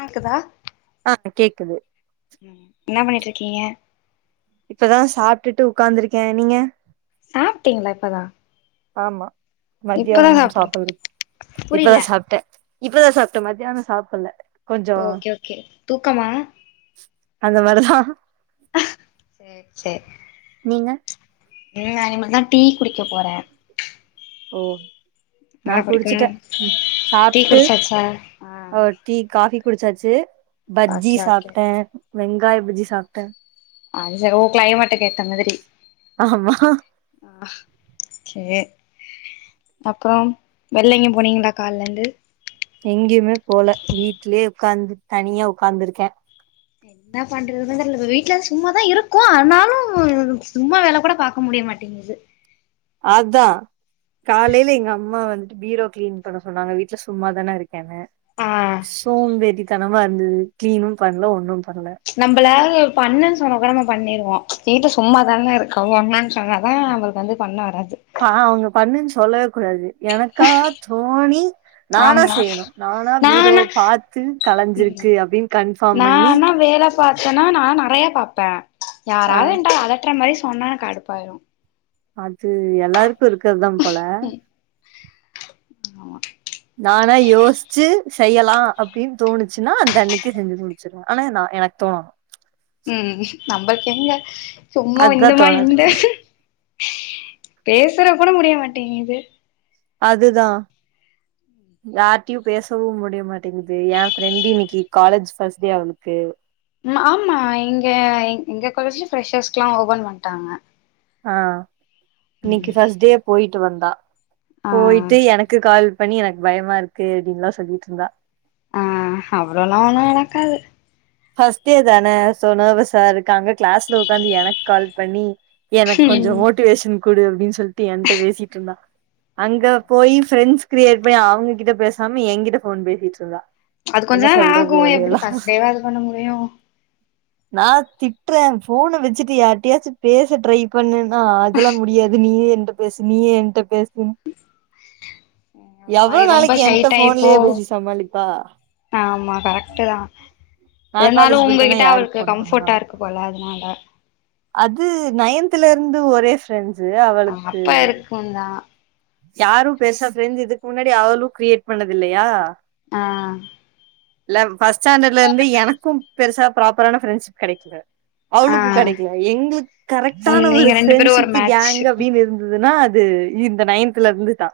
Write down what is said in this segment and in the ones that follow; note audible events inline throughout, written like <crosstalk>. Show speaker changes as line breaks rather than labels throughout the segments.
ஆக்குதா
அ கேக்குது
என்னாப் பண்ணிட்டுருக்கீங்க
இப்பதா சாப்பிட்டுட்டு உக்காந்திருக்கே நீங்க
சாப்பிட்டீங்களா இப்பதா
ஆமா
இப்பதா
மத்தியானோ
சாப்டு
சாப்பாடு
புரியல
இப்பதா சாப்பிட்டே இப்பதா சாப்டே மத்தியானோ சாப்படல
ஓகே ஓகே தூக்கமா
அந்த மாரிதா
சேர் சே
நீங்க
ம் இனிமேல் தா டீ குடிக்க போறே
ஓ நா
என்ன குடிக்கணு
குடிச்சுட்டே ம்
டீ
சாப்டு
குடிச்சாச்சா ஆ
ஓ டீ காஃபி குடிச்சாச்சு பஜ்ஜி
ஓகே ஓகே
சாப்டே வெங்காய பஜ்ஜி சாப்டே
அஞ்சர ஓ கிளைமேட்டுக்கேத்த மாதிரி
ஆமா
ஆ சே அப்புறம் வெள்ல எங்கயு போனீங்களா கால்ல இருந்து
எங்கியுமே போல வீட்லயே உக்காந்து தனியா உக்காந்திருக்கே
என்னாப் பண்றதுனே தெர்ல வீட்டு்ல சும்மாதா இருக்கு ஆனாலு சும்மா வேல கூட பாக்க முடிய மாட் டிங்குது
அதா காலையில எங்க அம்மா வந்துட்டு பீரோ கிளீன் பண்ண சொன்னாங்க வீட்ல சும்மாதான இருக் கனு
ஆ
சோம்பேறிதனமா இருந்து கிளீனு பண்ணல ஒண்ணும் பண்ணல
நம்மள பண்ணன்னு சொன்னா கூட நாம பண்ணிருவோ வீட்ல சும்மாதானே இருக்க பண்ணுன்னு சொ ன்னாதா நமளுக்கு வந்து பண்ண வராது
பா அவுங்க பண்ணுன்னு சொல்லவே கூடாது எனக்கா தோணி நானா
ஆமா
செய்யணு நானா பீரோவ பாத்து கலைஞ்சிருக்கு அப்டின்னு கன்ஃபார்ம் பண்ணி
நானா வேல பாத்தேன்னா நா நெறைய பாப்பே
ஆ
யாராது என்ட அதட்ற மாரி சொன்னா கடுப்பாயிரு
அது எல்லாருக்கு இருக்கறது தா போல
ம் ஆமா
நானா யோசிச்சு செய்யலா அப்டின்னு தோணுச்சுன்னா அந்த அன்னைக்கி செஞ்சு முடிச்சு டுவ ஆனா நா எனக்கு தோணனு
ம் நம்மளுக்கு எங்க சும்மா
அதுதா
இன்னுமா
தோணாது
இந்த பேசற கூட முடிய மாட்டேங்கிது
அதுதா யார்டயு பேசவும் முடிய மாட்டேங்கிது எ ஃப்ரெண்டு இன்னைக்கி காலேஜ் பஸ்ட் டே அவுளுக்கு
ம் ஆமா இங்க எங்க காலேஜுல ப்ரெஷர்ஸ்க்கல்லா ஓபன் பண்ட்டாங்க
ஆ இன்னைக்கு ஃபஸ்ட் டே போய்ட்டு வந்தா
ஆ
போய்ட்டு என க்கு கால் பண்ணி எனக்கு பயமா இருக்கு அப்டின்லா சொல்லிட்டு இருந்தா
ஆ அவ்ளோல ஒன்னு நடக்காது
ஃபர்ஸ்ட் டே தானே சோ நர்வசா இருக்கு அங்க க்ளாஸ்ல ஒக்காந்து எனக்கு கால் பண்ணி எனக்
ம்
கொஞ்சோ மோட்டிவேஷன் குடு அப்டின்னு சொல் ட்டு என்ட பேசிட்டு இருந்தா அங்க போய் ஃப்ரெண்ட்ஸ் கிரீயேட் பண்ணி அவுங்ககிட்ட பேசாம என்கிட்ட ஃபோன் பேசிட் இருந்தா
அது கொஞ்ச
என்ன
நாள்
சொல்றது
ஆகு எப்டி
இவளையெல்லா
ஃபர்ஸ்ட் டே வா இது பண்ண முடியு
நா திட்றே ஃபோன்ன வச்சுட்டு யாரிட்டயாச்சு பேச ட்ரை பண்ணுன்னா அதெல்லா முடியாது நீயே என்ட பேசு நீயே என்ட பேசுன் எவ்ளோ
வாய் ரொம்ப
நாளைக்கி
ஷை
என்ட
டைப்போ
ஃபோன்லியே பேசி சமாளிப்பா
ஆமா கரெக்டு தா
நா
என்னாலு
காலேஜ் போயிட்டேன்னா
உங்ககிட்ட
யாருக்கு
அவளுக்கு
ஃபோன் பண்ணுவா
கம்ஃபர்ட்டா இருக்கு போல அதுனால
அது நயன்த்துலேருந்து ஒரே ஃப்ரெண்ட்ஸு
ஆ
அவளுக்கு
அப்ப இருக்குந்தா
யாரு பெருசா செஞ்சு இதுக்கு முன்னாடி அவ்ளு கிரீயேட் பண்ணது இல்லயா
ஆ
இல்ல ஃபஸ்ட் ஸ்டாண்டர்ட்ல இருந்து எனக்கு பெருசா ப்ராப்பரான ஃப்ரெண்ட்ஷிப் கெடைக்கல
ஆ
அவ்ளுக்கு கெடைக்கல எங்களுக்கு
ம்
கரெக்ட்டான ஒரு
நீங்க ரெண்டு பேரு ஒரு
ஃப்ரெண்ட்ஷிப்
மேட்ச்
கேங் அப்டின்னு இருந் துனா அது இந்த நைன்த்ல இருந்து தா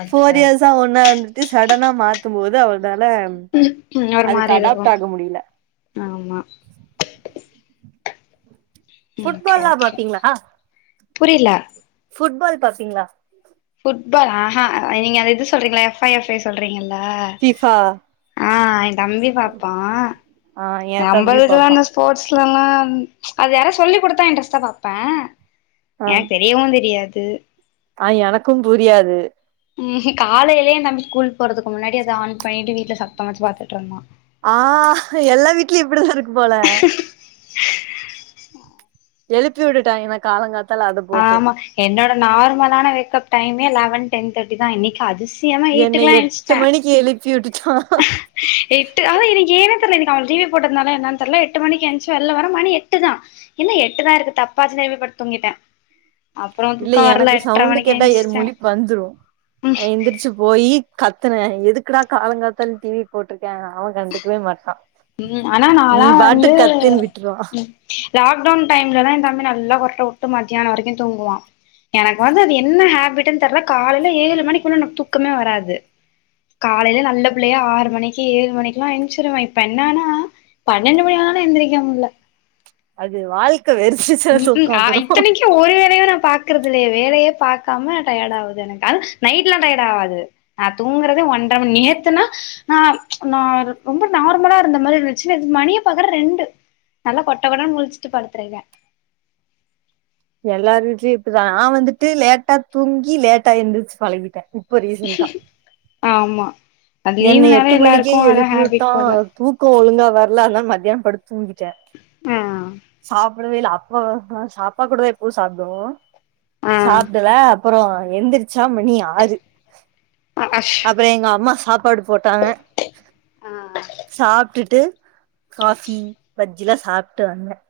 ஓகே
ஃபோர் இயர்ஸ் ஸ
ஓகே
ஒன்னா இருந்துட்டு சடனா மாத்துபோது அவ்னால
ம் ஒரு
அதுக்கு
மாரி இருக்கு
அடாப்ட் ஆக முடிய்ல
ஆமா ஓகே
ஃபுட்பால்லா
ஓகே
பாப்பீங்களா
புரில
ஃபுட்பால் பாப்பீங்களா
ஃபுட்பால் ஆஹா நீங்க அது இது சொல்றீங்களா எஃப் ஐ எஃப் ஏ சொல்றீங்கல்ல
ஃபிஃபா
ஆ எ தம்பி பாப்பா
ஆ என் தம்பி
நம்பளுக்கல்லா
பாப்பான்
இந்த ஸ்போர்ட்ஸ்லல்லா அது யாரா சொல்லி குடுத்தா இன்ட்ரெஸ்ட்டா பாப்பே
ஆ
எனக்கு தெ ரியவு தெரியாது
ஆ எனக்கு புரியாது
ம் காலையிலே ஏ தம்பி ஸ்கூல் போறதுக்கு முன்னாடி அத ஆன் பண்ணிட்டு வீட்ல சத்தமா வச்சு பாத்துட்டு இருந்தா
ஆ எல்லா வீட்லயு இப்டிதா இருக்கு போல எழுப்பி விட்டுட்டா என்னா காலங் காத்
ஆமா என்னோட நார்மலான வேக்கப் டைமே லெவன் டென் தேர்ட்டி தா இன்னைக்கு அதிஷ் சியமா
என்னை
ஈட்டுக்கல்லா
எட்டு
ஏஞ்ச்சுட்டே
மணிக்கு எழுப்பி விட்டுட்டா
எட்டு அதா இன்னைக்கி ஏனே தெர்ல இன்னைக்கு அவ டி வி போட்டதுனால என்னன்னு தெர்ல எட்டு மணிக்கெஞ்சு வெள்ல வர மணி எட்டு தா என்ன எட்டுதா இருக்கு தப்பாச்சு திரும்பிப்படுத்து தூங்கிட்டே அப்புறோ
இல்ல
தூக்கோ வரல
எனக்கு
எட்ர
சவுண்டு
மணிக்கு
கேட்டா ஏறு
எந்திச்சிட்டே
முழிப் வந்துரு
ம்
ஆ எந்திருச்சுப் போயி கத்துனே எதுக்குடா காலங்காத்தால டி வி போட்டிருக்கே அவ கண்டுக்கவே மாட்டா
ம் ஆனா
நீ
நாலா வந்து
பாட்டுக்கு கத்துன்னு விட்ருவா
லாக்டவுன் டைம்லலா எ தம்பி நல்லா கொரட்ட வுட்டு மத்தியான வரைக்கு தூங்குவா எனக்கு வந்து அது என்ன ஹேபிடன்னு தெர்ல காலையில ஏழு மணிக்குள் எனக்கு தூக்கமே வராது காலையில நல்ல பிள்ளையா ஆறு மணிக்கு ஏ மணிக்கெல்லா எஞ்ச்சுருவ இப்ப என்னான்னா பன்னெண்டு மணி ஆனாலு எந்திரிக்க முட்ல
அது வாழ்க்கை வெறுச்சிச்ச தூக்க வந்துரு
இல்ல ஒரு வேலையு நா பாக்குறது இல்லையே வேலையே பாக்காம டயர்ட் ஆகுது எனக்கு அது நைட்லா டயர்ட் ஆவாது நா தூங்குறதே ஒன் டைம் நேத்துனா ஆ நா ரொம்ப நார்மலா இருந்த மாரி இருந்துச்சு நேத்து மணிய பாக்கற ரெண்டு நல்லா கொட்டக்கொட்ட முழிச்சுட்டு படுத்துருக்க
எல்லாரு வீட்லயும் இப்படிதான் நா வந்துட்டு லேட்டா தூங்கி லேட்டா எந்திருச்சு பழகிட்டேன் இப்ப ரீசன்ட்டா
ஆமா அது
என்ன
லீவுனாலே
எட்டு மணிக்கே
எல்லாருக்கு அதா
எலுப்பியுட்ட
ஹேபிட் போல
தூக்கே ஒழுங்கா வரல அதா மதியானம் படுத்து தூங்கிட்டடேன்
ஆ
சாப்படவே இல்ல அப்ப அப்பா கூடதா எப்பவும் சாப்டுவோம்
ஆ
சாப்டல அப்பறோம் எந்திரிச்சா மணி ஆறு
அஷ்
அப்புறம் எங்க அம்மா சாப்பாடு போட்டாங்க
ஆ
சாப்டுட்டு காஃபி பஜ்ஜில்லாம் சாப்டிட்டு வந்தேன்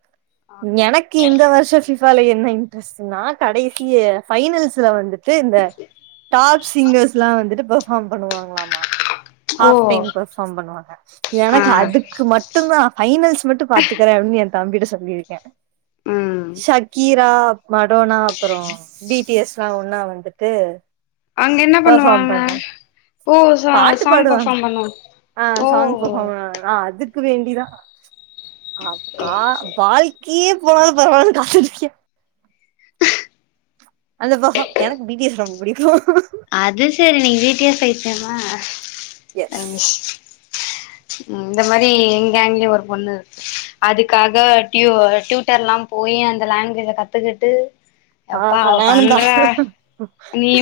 ஓகே ஓகே.
எனக்கு இந்த வருஷம் பிஃபால என்ன இன்ட்ரெஸ்டனா கடைசி பைனல்ஸ்ல வந்துட் இந்த டாப் சிங்கர்ஸ் எல்லாம் வந்துட்டு பெர்பார்ம் பண்ணுவாங்களாமா
ஓ
ஹாப் டைம் கோசம் பண்ணுவாங்க
ஆ
எனக்கு அதுக்கு மட்டும் தான் பைனல்ஸ் மட்டும் பாத்துக்கறேன் அப்படின்னு என் தம்பிட்ட சொல்லியிருக்கேன்
ம்
ஷக்கீரா மா அரோவனா அப்பறோம் டி ட்டி எஸ் லாம் ஒன்னா வந்துட்டு
அங்க என்ன
பெர்ஃபார்ம்
பண்ணுவாங்க
பண்றாங்க
போ சா
பாட்டு
சாங்
பாடுவாங்க
பெர்ஃபார்ம் பண்ணவா
ஆ சாங் பெர்ஃபார்ம் அதுக்கு வேண்டிதான் அக்கா வாழ் கையே போனாலும் பரவால்ல <inaudible> அந்த பகம் எனக்கு பீ டி எஸ் ரொம்ப பிடிக்கும்
அது சரி நீ பீடி எஸ் ஸா <inaudible> சமா
எஸ்
ம் இந்த மாதிரி எங்கேங்லயும் ஒரு பொண்ணு இருக்கு அதுக்காக டியூ டியூட்டர் எல்லாம் போய் அந்த லேங்குவேஜ கத்துக்கிட்டு அப்பா
ஆஹா
அவ
நானுந்தா
பண்ற நீ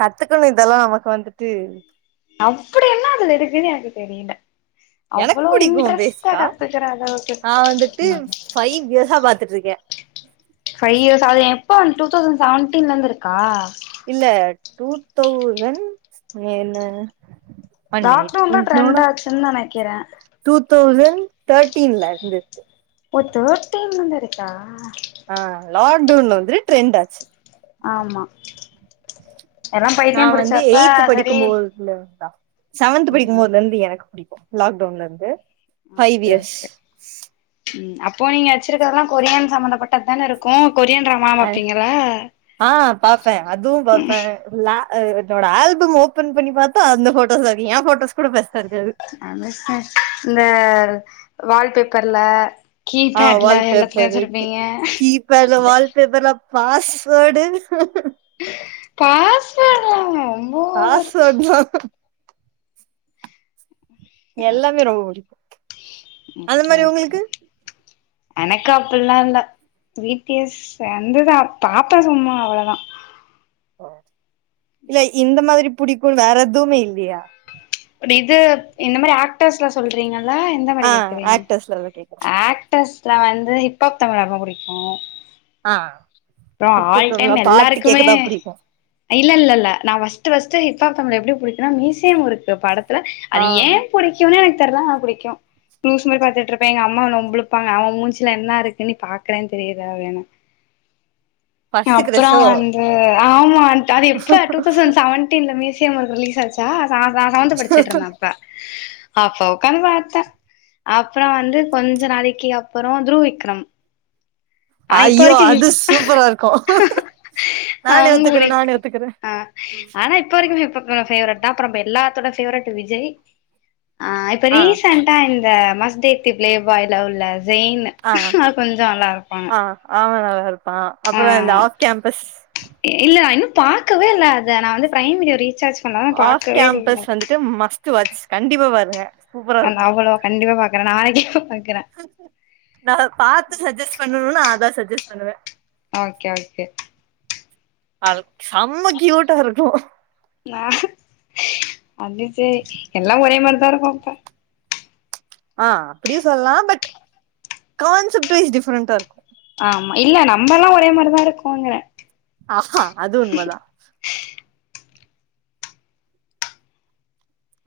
கத்துக்கனும் இதல்ல நமக்கு வந்துட்டு
அப்டி என்ன அதல இருக்குன்னு எனக்கு தெரில
எனக்கு
அவ்வளே
புடிக்கு
இன்ட்ரெஸ்ட
பேசிக்கா
கத்துக்குற அளவுக்கு
நா வந்துட்டு ஃபைவ் இயர்ஸா பாத்துட்ருக்கே
பைவ் இயர்ஸ்சாவே அது எப்ப டு டவுசண்ட் செவனாடீன்ல இருந்து இருக்கா
இல்ல டு டவுதெளசண்ட் என்ன ஒன் மினிட்
லாக்டவுன் தான்
என்னோட
ட்ரெண்ட் ஆச்சின்னு நெனைக்குறேன்
டூ டவுசெண்ட் தேட்டீண்ல இருந்து
ஒ தேர்டீன்ல இருந்து இருக்கா
ஆ லாக்டவுன் வந்து ட்ரெண்ட ஆச்சு
ஆமா எல்லா பைத்திய புடிச்சப்ப சரி
லவன்தா செவதன்த்
ம்
படிக்கும்போது இருந்து எனக்கு புடிக்கும் லாக்டவுன்ல இருந்து ஃபைவ்
ஒக்கே
இயர்ஸ்
ஒக்கே ம் அப்ப நீ வெச்சிருக்கதல்ல கொரியன் சம்மந்தப்பட்டதானே இருக்கும் கொரியன் ட்ராமா
அ
பாப்பீங்கல்ல
அ பாப்பேன் அதுவும் பாப்பேன் ல்லா என்னோட ஆல்பம் ஓபன் பண்ணி பாத்தா அந்த போட்டோஸ் இருக்கும் ய போட்டோஸ் கூட ஃபஸ்டாருக்காது
இந்த வால்பேப்பர்ல
ஆ
கீபேட்ல எல்லாத்துலயு
வால்பேப்பர்
வச்சிருப்பீங்க
கீ பேட்ல
அது
வால்பேப்பர்ல பாஸ்வேர்டு
பாஸ்வேடாங் ரொம்ப ஓவர்
பாஸ்வேடு தான் எல்லாமே ரொம்ப பிடிக்கும் அந்த
ஓகே
மாரி
ஓகே
உங்களுக்கு
எனக்கு அப்படில்லா இல்ல வீட்ல சேந்துதா பாப்ப சும்மா அவ்ளதா
இல்ல இந்த மாதிரி பிடிக்கும் வேற எதுமே இல்லயா
இப்ப இது இந்த மாதிரி ஆக்டர்ஸ்ல சொல்றீங்களல்ல எந்த மாதிரி
ஆ
கேக்குறீங்க
ஆக்டர்ஸ்ல தா கேக்குறே
டெஸ்ல வந்து ஹிப்ஹாப் தமிழி ரொம்ப புடிக்கும்
ஆ
ப்ரா
இப்ப
ஆல் டைம்
பாட்டு
எல்லாருக்குமே
கேக்கதா புடிக்கு
இல்ல இல்ல இல்ல நா first first hip hop Tamizha எப்டி புடிக்கனா மீசை முறுக்கு இருக்கு படத்துல
ஆ
அது ஏ புடிக்குன்னு எனக்கு தெர்ல ஆனா புடிக்கு லூசு மாறி பாத்துட்டுருப்பேன் எங்க அம்மா வந்து வம்பிழுப்பாங்க அவ மூஞ்சில என்ன இருக்குன்னு நீ பாக்குறன்னு தெரியல அப்டின்னும்
ஃபர்ஸ்ட்
அப்புறோ
கிரஷோ
வந்து ஆமா அது எப்ப டூ தௌசண்ட் செவன்டீன்ல ம்யூசியம் வந்து ரிலீஸ் ஆச்சி ச ச ச சவந்து படிச்சிட்டுருந்தேன் அப்ப அப்போ உக்காந்து பாத்தேன் அப்புறோ வந்து கொஞ்ச நாளைக்கி அப்புறோம் த்ருவிக்ரம்
ஐயோ அது சூப்பர இருக்கும்
அவங் புடிக்கும் ஆ ஆனா இப்ப <unintelligible> வரைக்குமே ஃபேவரைட் தாப்புறம் எல்லாத்தோட ஃபேவரட் விஜய் ஆ இப்ப
ஆ
ரீசன் டா இந்த மஸ்தேத்தி பிளே பாய்ல உள்ள ஜெயின்
ஆ
கொஞ்ச நல்லா இருப்பாங்க
ஆ ஆமா நல்லா இருப்பான்
ஆ
அப்புறம் இந்த ஆப் கேம்பஸ்
இல்ல இன்னும் பாக்கவே இல்ல அத நா வந்து ப்ரைம் மீடியோ ரீசார்ஜ் பண்ணா பாக்கவே இல்ல
மட்ஸ் வாட்ச் கண்டிப்பா வருவ
அன் அவ்ளோ கண்டிப்பா பாக்குற நாளைக்கே பாக்குற
நா பாத்து சஜெஸ்ட் பண்ணணுனா நாதா சஜெஸ்ட் பண்ணுவே
ஓகே ஓகே
ஆள் செம்ம கியூட்டாருக்கும்
நா அது சேரி எல்லாம் ஒரே மார்தான் இருப்போம் அப்ப
அ அப்டியு சொல்லலா பட் கான்செப்ட் வைஸ் டிஃப்ரெண்டா இருக்கு
ஆமா இல்ல நம்ம எல்லா ஒரே மார்தாருக்கோங்கிற
ஆஹ அது உண்மதா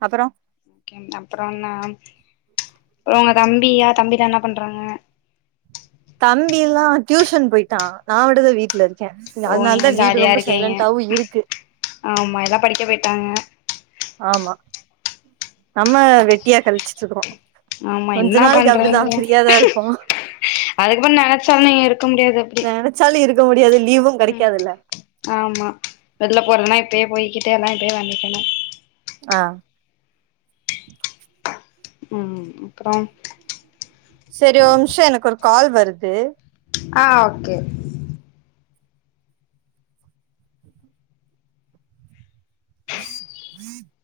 அப்புறம்
அப்புறம் நா ரங்க தம்பியா தம்பி தா என்ன பண்றாங்க
தம்பி எல்லா டியூஷன் போயிட்டான் நா மட்டு தா வீட்ல இருக் கே இங்க
ஓ
அதனால
நீங்க
தா வீடு
ஜாலியா
ரொம்ப
இருக்கீங்க
சைலண்டாவு இருக்கு
ஆமா எல்லா படிக்க போயிட்டாங்க
ஆமா நம்ம வெட்டியா கழிச்சிட்ருக்குறோ
ஆமா
கொஞ்ச நாளைக்கி அப்டிதா ஃப்ரீயாதா இருப்போ
அதுக்கப்புற நெனைச்சாலு நீங்க இருக்க முடியாது அப்டி
சாலு இருக்க முடியாது லீவும்
உம் ஆமா வெளில போறேன்னா இப்பயே போய்கிட்டே எல்லா இப்பயே வாங்கிக்கணு
அ
உம் அப்றோ
சேரி ஒரு நிம்ஷோ எனக்கு ஒரு கால் வருது
அ ஓகே
<inaudible>